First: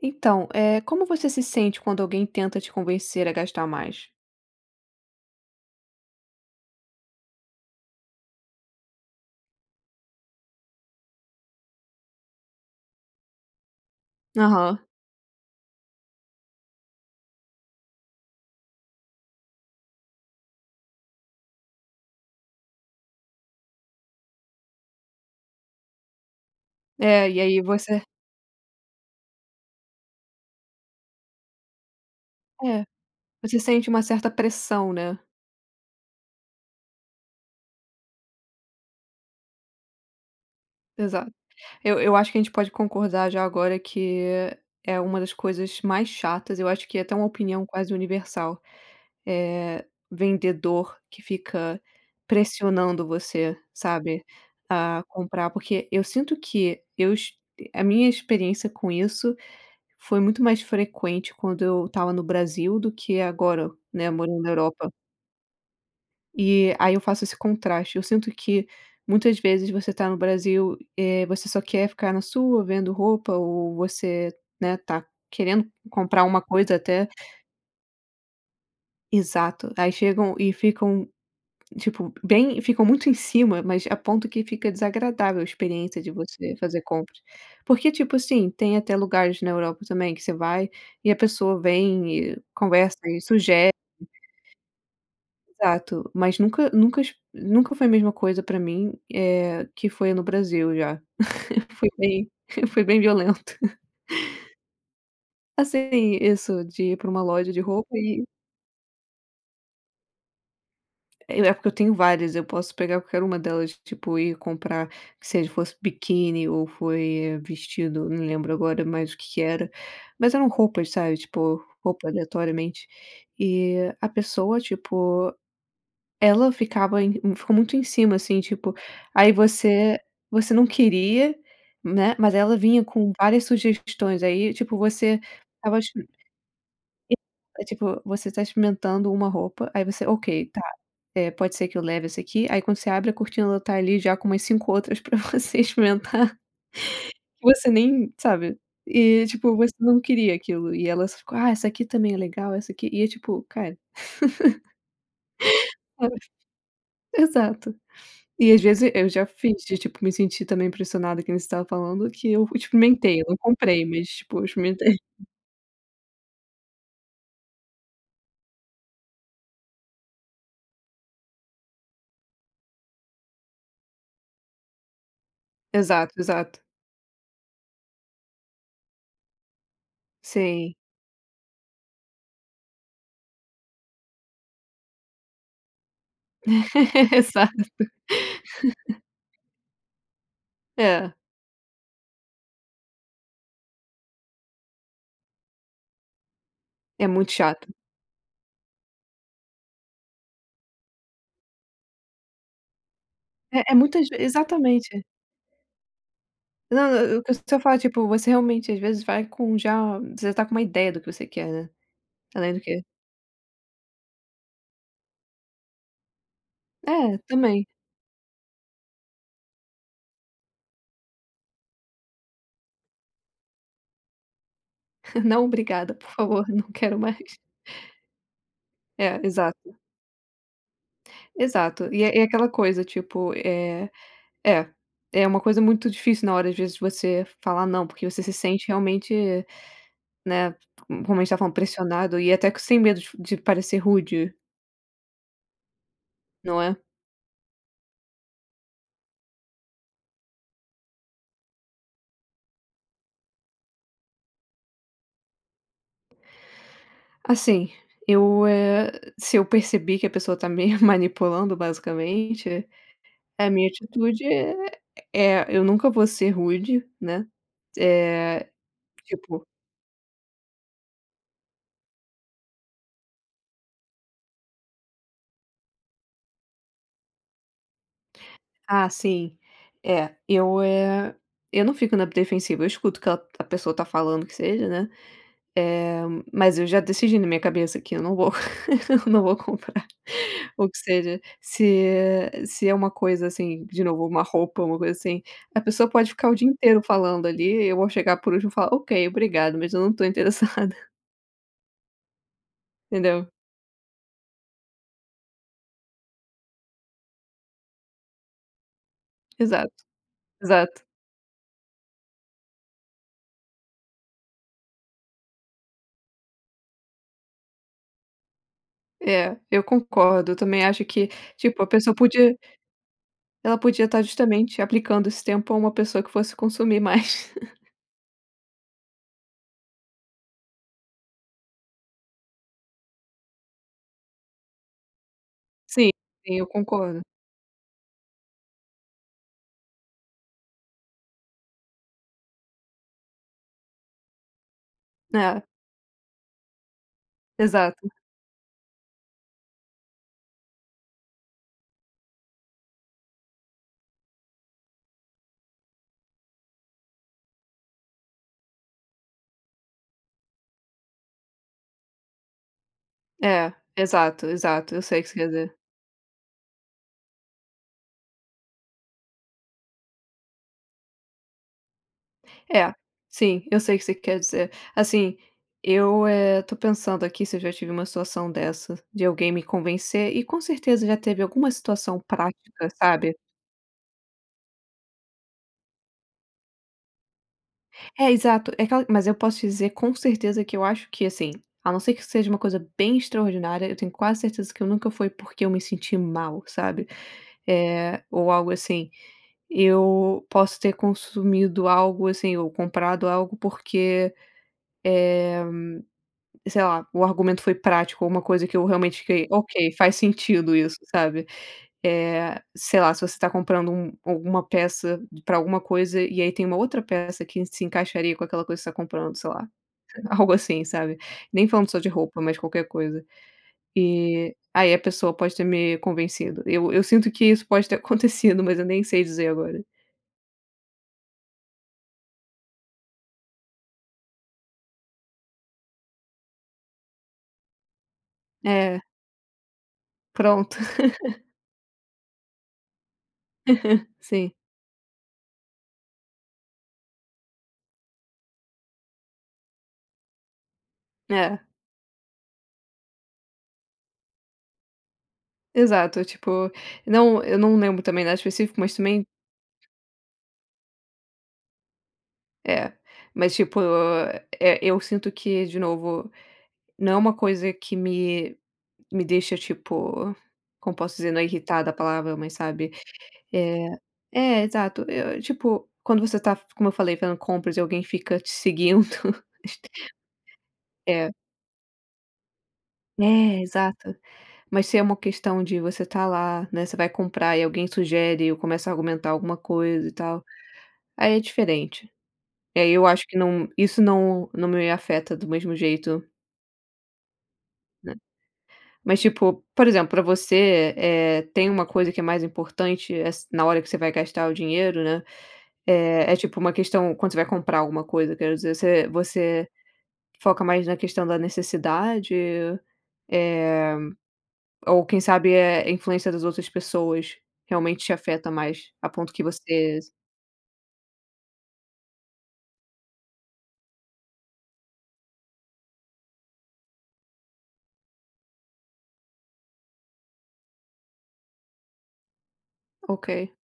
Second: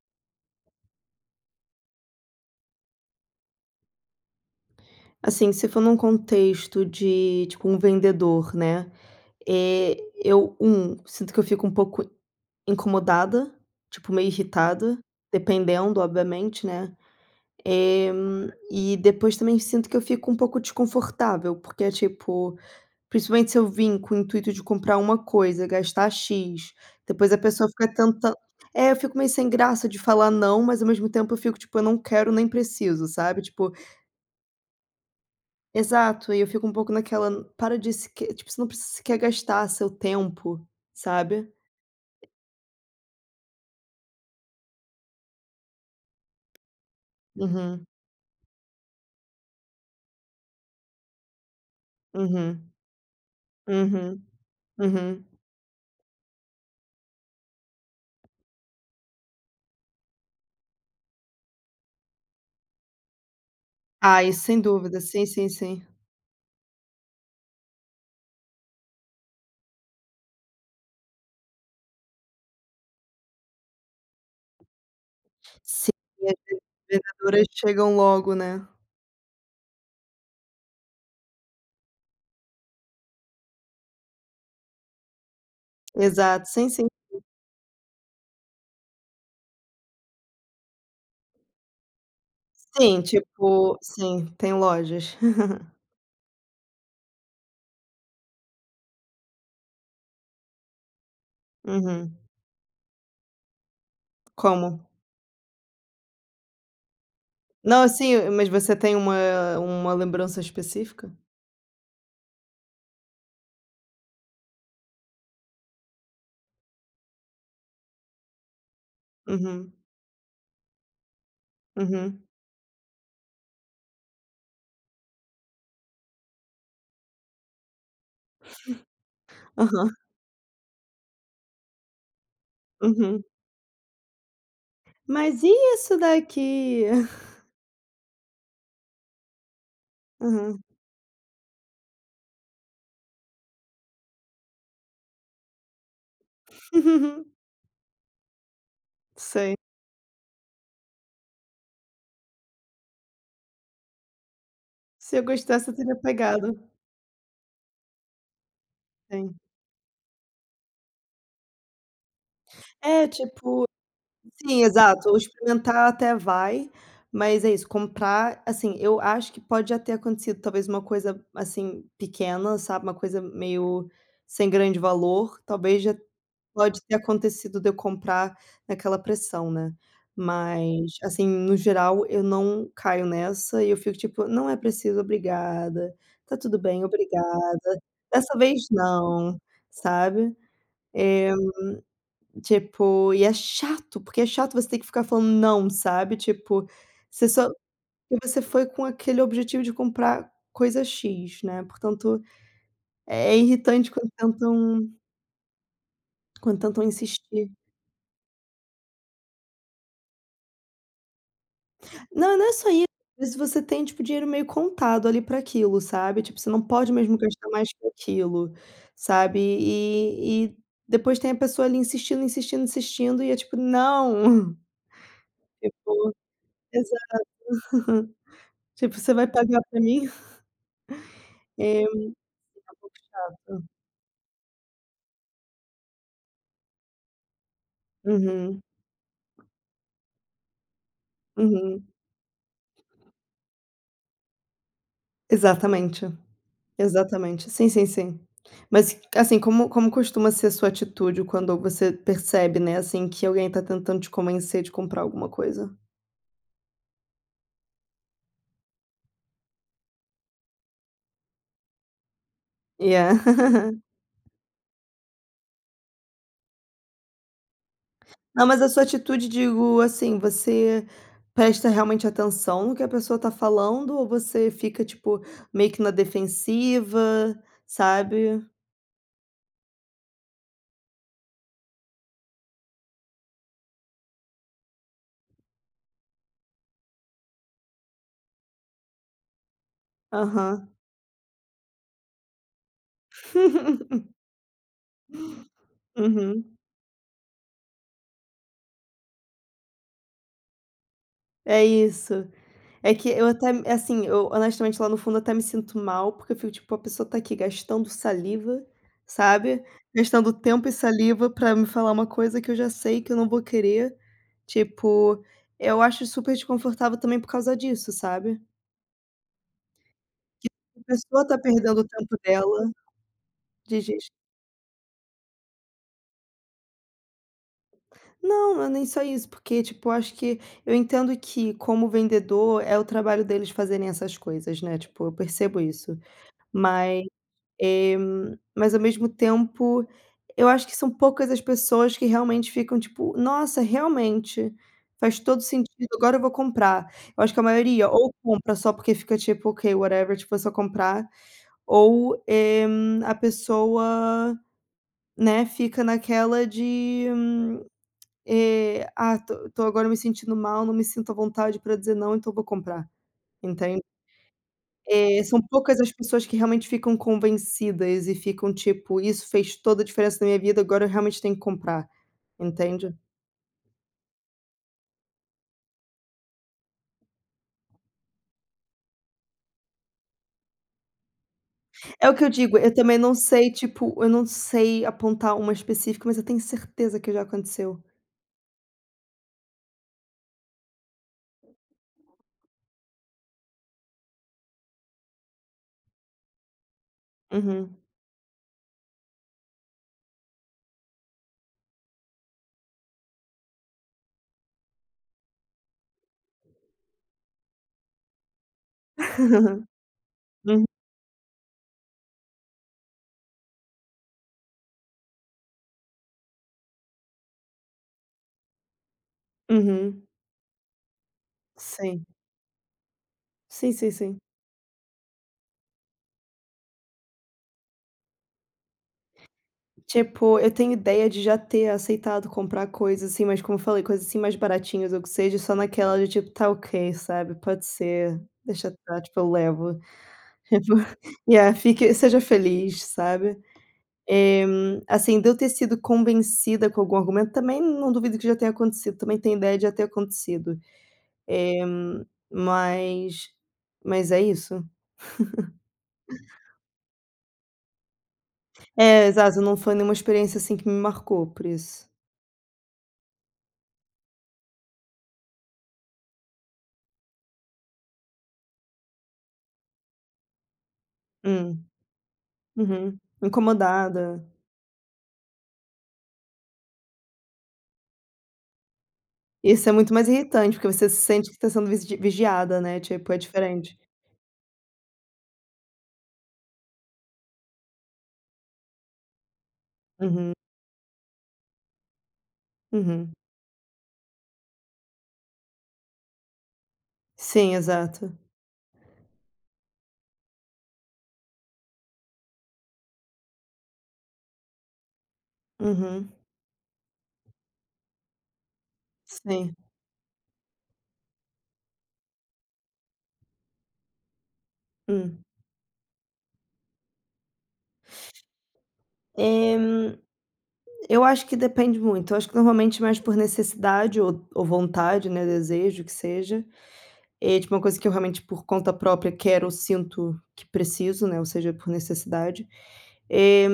Então, eh, como você se sente quando alguém tenta te convencer a gastar mais? Assim, se for num contexto de, tipo um vendedor, né, eh, eu, 1 sinto que eu fico um pouco incomodada, tipo meio Aham. irritada, dependendo obviamente, né, eh, e depois também sinto que eu fico um pouco desconfortável, porque é tipo, principalmente se eu vim com o intuito de comprar uma coisa, gastar X, É, depois a e aí pessoa fica você tentand é eu fico meio sem graça de falar não, mas ao mesmo tempo eu fico tipo eu não quero nem É, preciso, sabe, você tipo sente uma certa pressão, né? Exato. E eu fico um pouco naquela, hum, para de se que tipo você não preci se quer gastar seu tempo, Exato. sabe. Eu eu acho que a gente pode concordar já agora, que é uma das coisas mais chatas, eu acho que é até uma opinião Uhum. quase universal, eh, vendedor que fica Uhum. pressionando você, sabe, Uhum. a Uhum. comprar, porque eu sinto que eu est a minha experiência com isso foi muito mais frequente quando eu estava no Brasil do que agora, né, Ah, isso morando na sem Europa. dúvida. Sim, sim, sim. E aí eu faço esse contraste. Eu sinto que muitas vezes você tá no Brasil, eh, você só quer ficar na sua vendo roupa ou você, né, tá querendo Sim, comprar as uma coisa até vendedoras chegam logo, né. Exato. Aí chegam e ficam, tipo, bem ficam muito em cima, mas a ponto que fica desagradável a experiência de Exato, você sim, fazer sim. compras porque, tipo assim, tem até lugares na Europa também, que você vai e a pessoa vem e conversa Sim, e sugere. tipo sim, tem lojas. Exato, mas nunca nunca es nunca foi a mesma coisa pra mim, eh, que foi no Brasil já. Foi Uhum. bem foi bem violento. Como? Assim, isso de ir para uma loja de Não roupa e sim, mas você tem uma uma lembrança específica? E é porque eu tenho várias. Eu posso pegar qualquer uma delas, tipo ir comprar, que seja fosse biquíni ou foi vestido. Não lembro agora mais o que que era, Uhum. mas eram roupas sabe, tipo roupa Uhum. aleatoriamente e a pessoa tipo, ela ficava em ficou muito em cima, assim, tipo aí Aham. você você não queria, né. Mas ela vinha com Uhum. várias sugestões, aí tipo, você Mas e estava isso exp daqui? E é tipo você tá experimentando uma roupa, aí você, ok, tá, Uhum. eh, pode ser que eu leve esse aqui, aí quando você abre a cortina ela está ali já com umas 5 outras para você experimentar. Você nem, sabe. E tipo Sei. você não queria aquilo e elas ficam: "Ah, essa aqui também é legal, essa aqui." E é tipo cara. Se eu gostasse eu teria Ai, pegado. exato e às vezes eu já Sim. fiz de tipo me sentir também impressionada que nem você estava falando, que eu É experimentei, eu não tipo comprei, mas tipo eu sim experimentei. exato, experimentar até vai, mas é isso, comprar, assim, eu acho que pode até ter acontecido talvez uma coisa, assim, pequena, sabe. Uma coisa meio sem grande valor. Talvez já Exato, exato. pode ter acontecido de eu comprar naquela pressão, né. Sei. Mas assim, no geral eu não caio nessa e eu fico tipo, não é preciso obrigada, tá tudo bem, obrigada, Exato. dessa vez não, sabe. É. Eh, tipo e é chato, porque é chato você ter que ficar falando não, sabe. Tipo, É você muito só chato. e você foi com aquele objetivo de comprar coisa X, né. Portanto, é É, é irritante muitas quando ve tentam exatamente. Quando tentam Não não o que eu insistir. estou a falar tipo, você realmente às vezes vai com já, você tá com uma ideia do que você quer, né? Não, não é Além do só quê isso. Às vezes você tem tipo dinheiro meio contado ali para aquilo, sabe, tipo, você não pode mesmo É gastar também. mais com aquilo, sabe e e e depois tem a pessoa ali insistindo, insistindo, insistindo e é tipo "Não!" Não, obrigada, por Tipo favor, não quero exato. mais. Tipo você É vai pagar exato. pra mim. E Exato fica e é é aquela um coisa pouco tipo, chato. eh, é é uma coisa muito difícil na hora, às vezes você falar não, porque você se Uhum. sente realmente, né. Como a gente estava falando, Uhum. pressionado e até sem medo de de parecer rude. Exatamente Não é? exatamente sim, sim, sim. Mas assim, como como costuma ser a sua atitude quando você percebe, né. Assim, que alguém tá tentando te convencer de comprar alguma coisa? Assim eu, eh, se eu perceber que a pessoa está me manipulando basicamente a minha Yeah. atitude é é eu nunca vou ser rude, né. Não, Eh mas a sua atitude, tipo. digo assim, você presta realmente atenção no que a pessoa tá falando? Ou você fica tipo meio que na defensiva, sabe? Ah, sim, eh, eu, eh, eu não fico na defensiva. Eu escuto que a a pessoa está falando o que seja, né. Eh, mas eu já decidi na minha cabeça que eu não vou, não vou comprar o Aham. que seja, se é se é uma coisa assim de novo, uma roupa, uma coisa assim, a pessoa pode ficar o dia Uhum. inteiro falando ali. Eu vou chegar por último falar ok, obrigado, mas eu não estou interessada. É isso. É que eu Entendeu. até assim, eu honestamente, lá no fundo, até me sinto mal, porque eu fico tipo: "A pessoa está aqui gastando saliva", sabe, Exato. "gastando tempo e Exato. saliva para me falar uma coisa que eu já sei que eu não vou querer". Tipo, eu acho super desconfortável também por causa disso, sabe. É, eu concordo, eu também Que a acho que pessoa está tipo, a perdendo o pessoa tempo podia dela. ela De podia estar ges justamente aplicando esse tempo a uma pessoa que fosse consumir mais. Não, não é nem só isso, porque tipo, eu acho que eu entendo que, como vendedor, é o trabalho deles fazerem essas coisas, né, tipo, eu percebo Sim, isso. sim, eu concordo. Mas, eh, mas ao mesmo tempo, eu acho que são poucas as pessoas que realmente ficam tipo: "Nossa, realmente. Faz todo o É. sentido, agora eu vou comprar." Eu acho que a maioria Exato. ou compra só porque fica tipo: "Ok, whatever." Tipo, é só comprar. Ou, eh, a pessoa né, fica naquela de eh: "Ah, estou estou agora me sentindo mal, não me sinto à vontade para dizer não, então eu vou comprar", É. entende. Exato, exato. Eu sei o que você É, quer são dizer. poucas as pessoas que realmente ficam convencidas, e ficam tipo: "Isso fez toda a diferença na minha vida, agora eu realmente tenho que comprar", É, entende. sim, eu sei o que você quer dizer. Assim eu, eh, estou pensando aqui se eu já tive uma situação dessas, de alguém me convencer. E com certeza já teve alguma situação É o que eu digo, prática, eu também não sabe. sei, tipo, eu não sei apontar uma específica, mas eu tenho certeza que já aconteceu. É, exato. É aquela mas eu posso te dizer com certeza que eu acho que, assim a não ser que seja uma coisa bem extraordinária, eu tenho quase certeza que eu nunca foi porque eu me senti mal, sabe Uhum. eh, ou algo assim. Eu posso ter consumido algo, assim, ou comprado algo porque, eh sei lá, o argumento foi prático, ou uma coisa que eu realmente fiquei: "Ok, faz sentido, Uhu isso", sabe. Eh sei lá, se você está comprando um alguma peça para alguma coisa, e aí tem uma outra peça que se encaixaria com aquela coisa que você está comprando, sei lá. Uhum. Algo assim, sabe. Nem falando só de Sim. roupa, mas de qualquer coisa. Sim, sim, sim. E aí a pessoa pode ter me convencido. Eu eu sinto que isso pode ter acontecido, mas eu nem sei dizer agora. Tipo, eu tenho ideia de já ter aceitado comprar coisas assim, mas como eu falei, coisas assim mais baratinhas ou que seja, só naquela de tipo: "Tá ok, sabe, pode ser, deixa É. estar" Tipo: "Eu levo". Pronto. Tipo, Yeah, fique seja feliz, sabe. Sim. Eh, assim, de eu ter sido convencida com algum argumento, também não duvido que já tenha acontecido, também tenho ideia de já ter acontecido. É. Eh, mas mas é isso. Exato, tipo não, eu não lembro também nada específico, mas também Eh, exato, não foi nenhuma experiência assim que me marcou, por isso. É, mas tipo. É, eu sinto que, de novo, não é uma coisa que me me deixa, tipo, como posso dizer? Não é Hum. irritada a palavra, mas sabe, Uhum. eh Incomodada. eh, exato. Eu eu, tipo, quando você tá, como eu falei fazendo compras e alguém fica te seguindo. É Esse est é muito mais irritante, porque você se É. sente que está sendo vigi vigiada, né. Tipo é É diferente. exato, mas se é uma questão de você tá lá, né? Você vai comprar e alguém sugere ou começa a argumentar alguma coisa, e tal, Uhum. aí é diferente. E aí eu acho Uhum. que não isso não não me afeta do mesmo jeito. Sim. Né. Exato. Mas tipo, por exemplo, pra você, eh eh, tem uma coisa que é mais importante, eh, as na hora que você vai gastar o dinheiro, né. Eh, Uhum. é tipo uma questão. Quando você vai comprar alguma coisa, quero dizer você você Sim. foca mais na questão da necessidade? Eh, ou quem Hum. sabe, é a influência das outras pessoas realmente te afeta mais a ponto que Eh, hum. você Eu acho que depende muito. Eu acho que normalmente mais por necessidade ou ou vontade, né. Desejo o que seja. É tipo uma coisa que eu realmente, por conta própria, quero ou sinto que preciso, né. Ou seja, por necessidade. Ok. Eh,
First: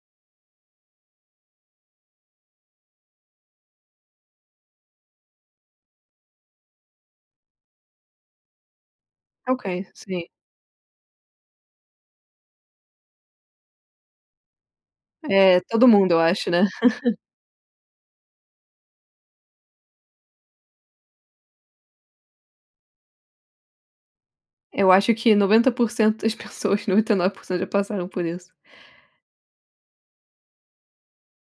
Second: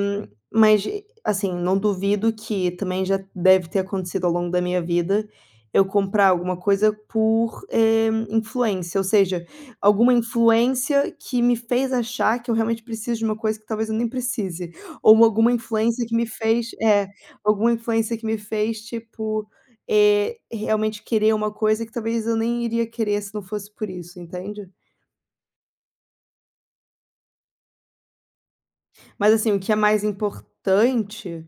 mas assim, não duvido que também já deve ter acontecido ao longo da minha vida eu comprar alguma coisa por, eh, influência, ou seja, Ok, alguma sim. influência que me fez achar que eu realmente preciso de uma coisa que talvez eu nem precise. Ou alguma É todo influência mundo que eu me acho, né. fez eh, alguma influência que me fez tipo, eh, realmente querer uma coisa que talvez eu nem iria querer, se não fosse por isso, entende? Eu acho que 90% das pessoas, 99% já passaram por isso. Mas assim, o que é mais importante,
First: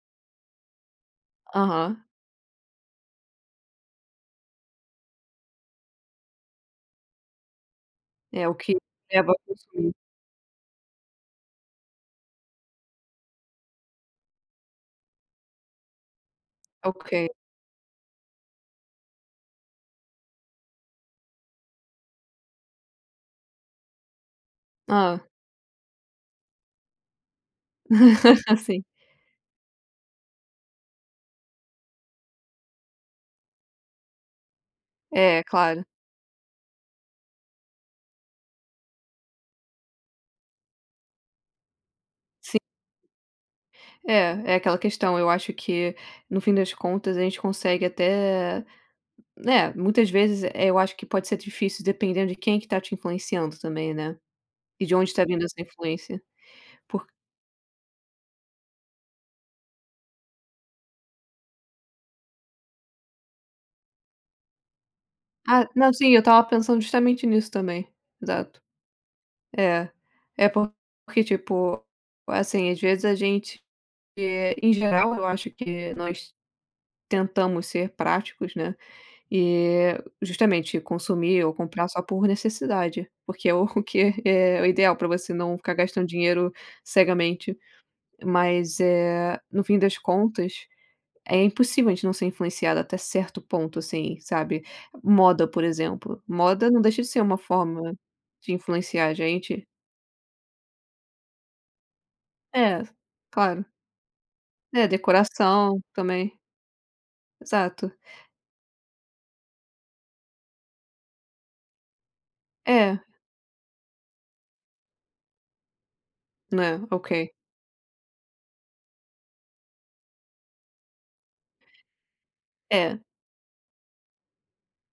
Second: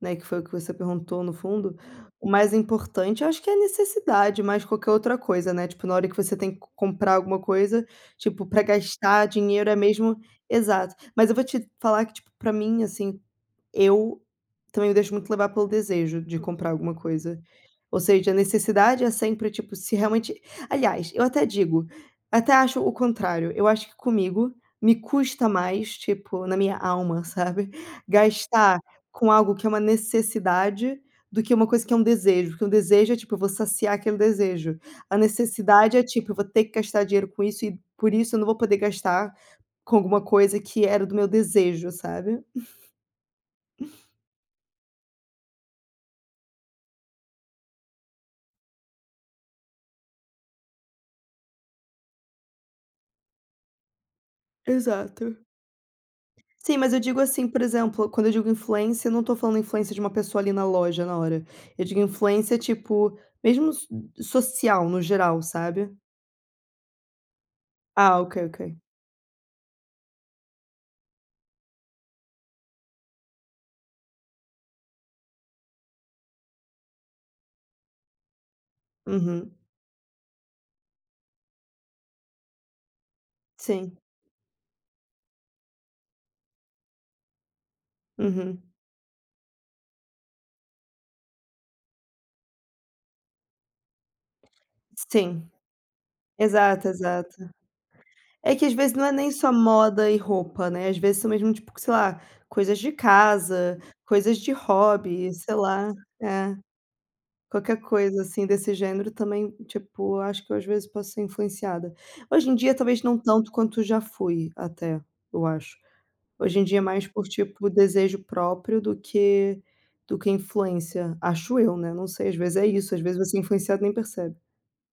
né. Que foi o que você perguntou no fundo. Aham. O mais importante, eu acho que é a necessidade, mais que qualquer outra coisa, né. Tipo na hora que você tem que comprar alguma coisa, tipo É o pra que gastar leva a dinheiro é consumir. mesmo exato. Mas eu vou te falar que tipo para mim, assim, eu também me deixo muito levar pelo desejo de comprar alguma Ok. coisa. Ou seja, a necessidade é sempre, tipo, se realmente Aliás, eu até digo, até acho o contrário. Eu acho que comigo me Ah. custa mais tipo na minha alma, sabe. Gastar Sim. com algo que é uma necessidade do que uma coisa que é um desejo, porque um desejo é tipo eu vou saciar aquele desejo. A É. Claro. necessidade é tipo eu vou ter que gastar dinheiro com isso e por isso eu não vou poder gastar com alguma coisa que era do meu desejo, sabe. Sim. É, é aquela questão. Eu acho que no fim das contas, a gente consegue até, né. Muitas vezes é, eu acho que pode ser difícil, dependendo de quem que tá te influenciando também, né. E de onde está Exato. vindo essa influência Sim, mas eu por digo assim, por exemplo, quando eu digo influência, eu não estou falando influência de uma pessoa ali na loja, na hora. Eu digo influência tipo mesmo no so social no geral, Ah, não, sabe? sim, eu estava pensando justamente nisso também. Ah, ok, Exato. ok. É, é porque, tipo, assim, às vezes a gente, eh, em geral, eu acho que nós tentamos ser práticos, né. Uhum. E justamente consumir ou comprar só por necessidade, porque é o Sim. que é o ideal para você não ficar gastando dinheiro cegamente. Uhum. Mas, eh, no fim das contas, é impossível a gente não ser influenciado até certo ponto assim, sabe. Moda, Sim. por exemplo, moda não Exato, deixa de ser exato. uma forma de É que às vezes não influenciar é a nem só gente. moda e roupa, né. Às vezes são mesmo tipo sei lá, coisas É, de claro. casa, coisas de É, hobby, sei decoração lá, também. é. Qualquer Exato. coisa assim desse gênero também, tipo, acho que eu às vezes posso ser influenciada. Hoje em dia, É. talvez não tanto quanto já fui até, eu acho. Hoje em dia Né. é mais por Ok. tipo desejo próprio do que do que influência. Acho eu, né? Não sei, às vezes é isso. É. Às vezes você é influenciado e nem percebe.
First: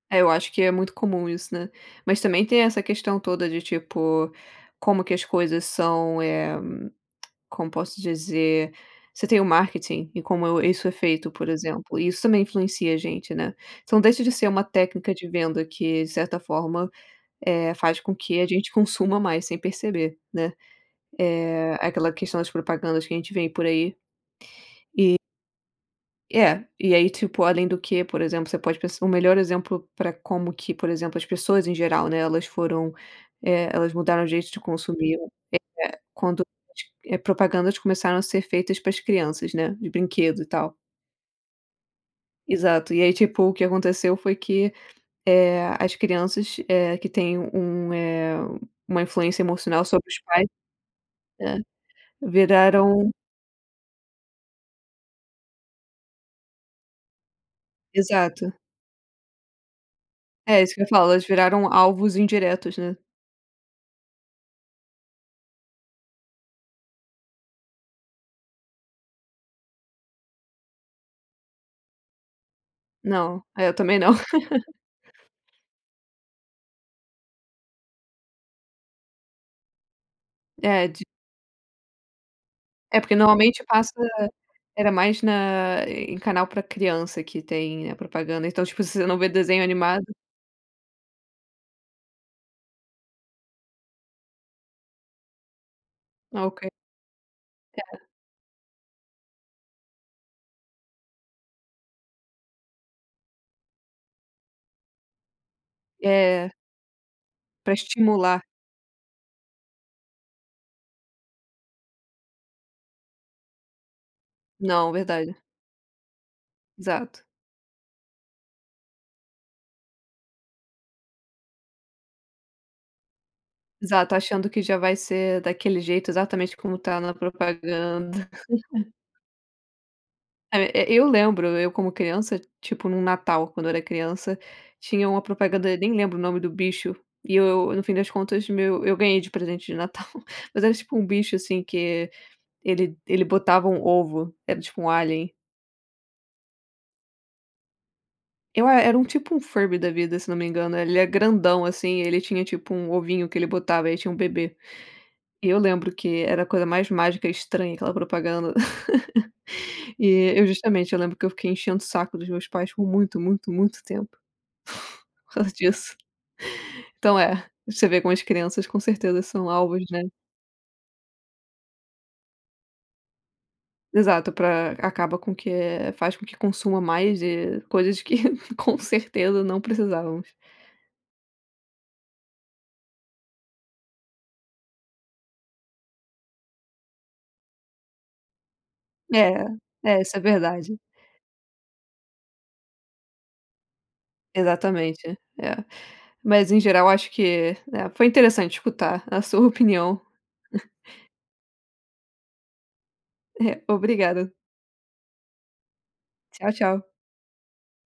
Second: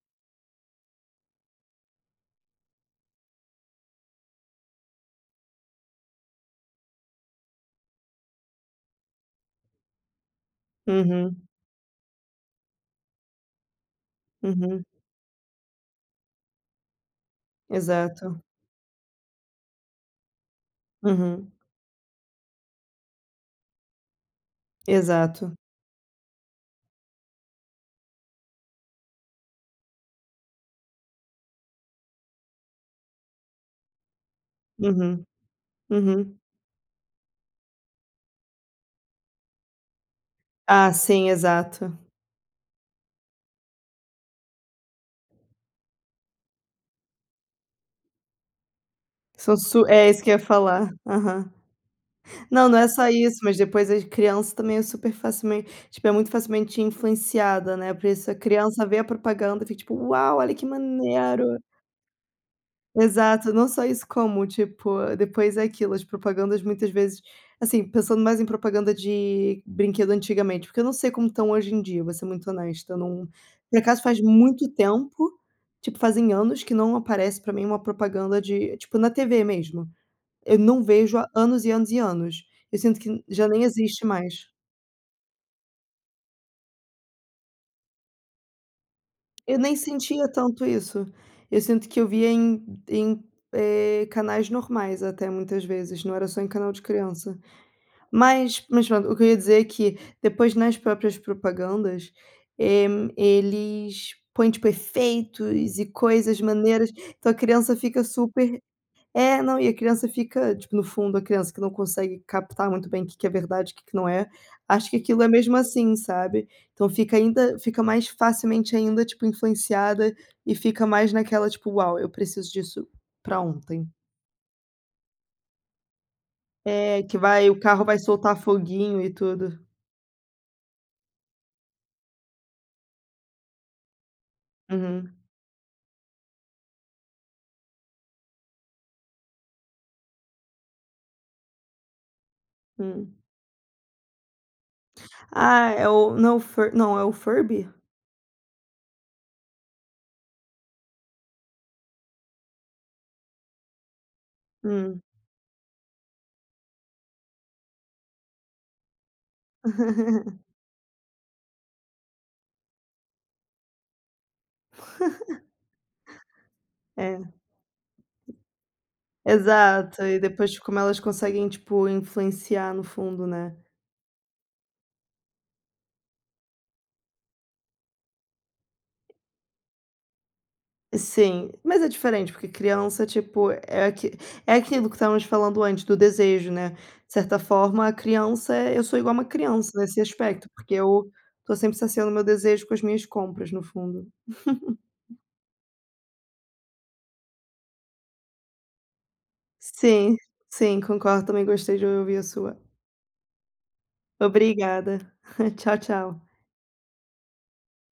É, eu acho que é muito comum isso, né. Mas também tem essa questão toda de tipo, como que as coisas são, eh, como posso dizer? Você tem o marketing, e como eu, isso é feito, Uhum. por exemplo, isso também influencia a gente, né. Então deixa de ser uma Uhum. técnica de venda que, de certa forma, eh, faz com que Exato. a gente consuma mais sem perceber, né. Uhum. É aquela questão das propagandas que a gente vê por aí. E Exato. É, e aí, tipo, além do que, por exemplo, você pode p o melhor exemplo para como que, por exemplo, as pessoas em geral, né. Elas foram, eh, elas mudaram o jeito de consumir. Uhum, É Uhum. quando é propagandas começaram a ser feitas para as crianças, né. De brinquedo e tal. Ah, sim. Exato. Exato. E aí, tipo o que aconteceu foi que, eh, as crianças, eh, que têm um um, eh, uma influência São emocional su sobre é os isso que eu ia pais. falar. Aham. Né, Não não é só viraram isso, mas depois as crianças também é super facilmen tipo é muito facilmente influenciada, né. Por isso a Exato. criança vê a propaganda, fica tipo: "Uau! Olha É, que isso que eu falo. Elas maneiro." viraram alvos indiretos, né. Exato, não só isso, como tipo, depois é aquilo, as propagandas muitas vezes, assim, pensando mais em propaganda de brinquedo antigamente, porque eu não sei como estão hoje em dia, vou ser muito honesta, eu não. Não, eu Por também acaso não. faz muito tempo, tipo fazem anos que não aparece para mim uma propaganda de, tipo na TV mesmo. Eu não É de vejo há anos e anos e anos. Eu É sinto porque que já nem normalmente passa. existe mais. Era mais na em canal para criança que tem a propaganda, então tipo, se você não vê Eu desenho nem animado sentia tanto isso. Eu sinto que eu vi em em, eh, canais normais, até muitas vezes não era só Ah, em ok. canal de criança. Era. Mas mas pronto, o que eu ia dizer é que, depois nas próprias propagandas, eh hum, eles põem tipo efeitos e coisas É. maneiras, então a Pra criança fica estimular. super é, não, e a criança fica, tipo no fundo a criança que não consegue captar muito bem o que é verdade, o que que não é. Acho Não, que aquilo é verdade. mesmo, assim, sabe. Então fica Exato. ainda fica mais facilmente ainda, tipo influenciada e fica mais naquela tipo: "Uau! Eu preciso disso pra ontem." Exato. Achando que já vai ser daquele jeito, exatamente como tá É na que vai, o carro vai propaganda. soltar foguinho e tudo. É ve é, eu lembro eu como criança, tipo no Natal, quando eu era criança, tinha Uhum. uma propaganda. Eu nem lembro o nome do bicho e eu eu no fim das contas, meu eu ganhei de presente de Natal, mas era tipo um bicho assim que ele Hum. ele botava um ovo, era tipo um alien. Ah, é o não fur não, é o Furby? Eu a era um tipo um furby da vida, se não me engano, ele é grandão, assim, ele tinha, tipo, um ovinho que ele botava e tinha um bebê. Hum. E eu lembro que era a coisa mais mágica e estranha, aquela propaganda. E, eu justamente, eu lembro que eu fiquei enchendo o saco dos meus pais por muito, muito, muito tempo. Por causa disso. É. Então é, você vê com as crianças, com certeza são alvos, né. Exato, e depois como elas conseguem, tipo, influenciar no fundo, né. Exato, para acaba com o que faz com que consuma mais de coisas que com certeza não precisávamos. Sim, mas é diferente, porque criança, tipo, é aqui é aquilo que estávamos falando antes do desejo, né, de certa forma a criança é eu sou igual a uma É, criança nesse é, isso é aspecto, porque verdade. eu estou sempre saciando o meu desejo com as minhas compras no fundo. Exatamente, é, mas em geral eu acho que, eh, foi interessante escutar a sua opinião. Sim, sim, concordo. Também gostei de ouvir a sua. É. Obrigada. Obrigada, Tchau, tchau. Tchau, tchau.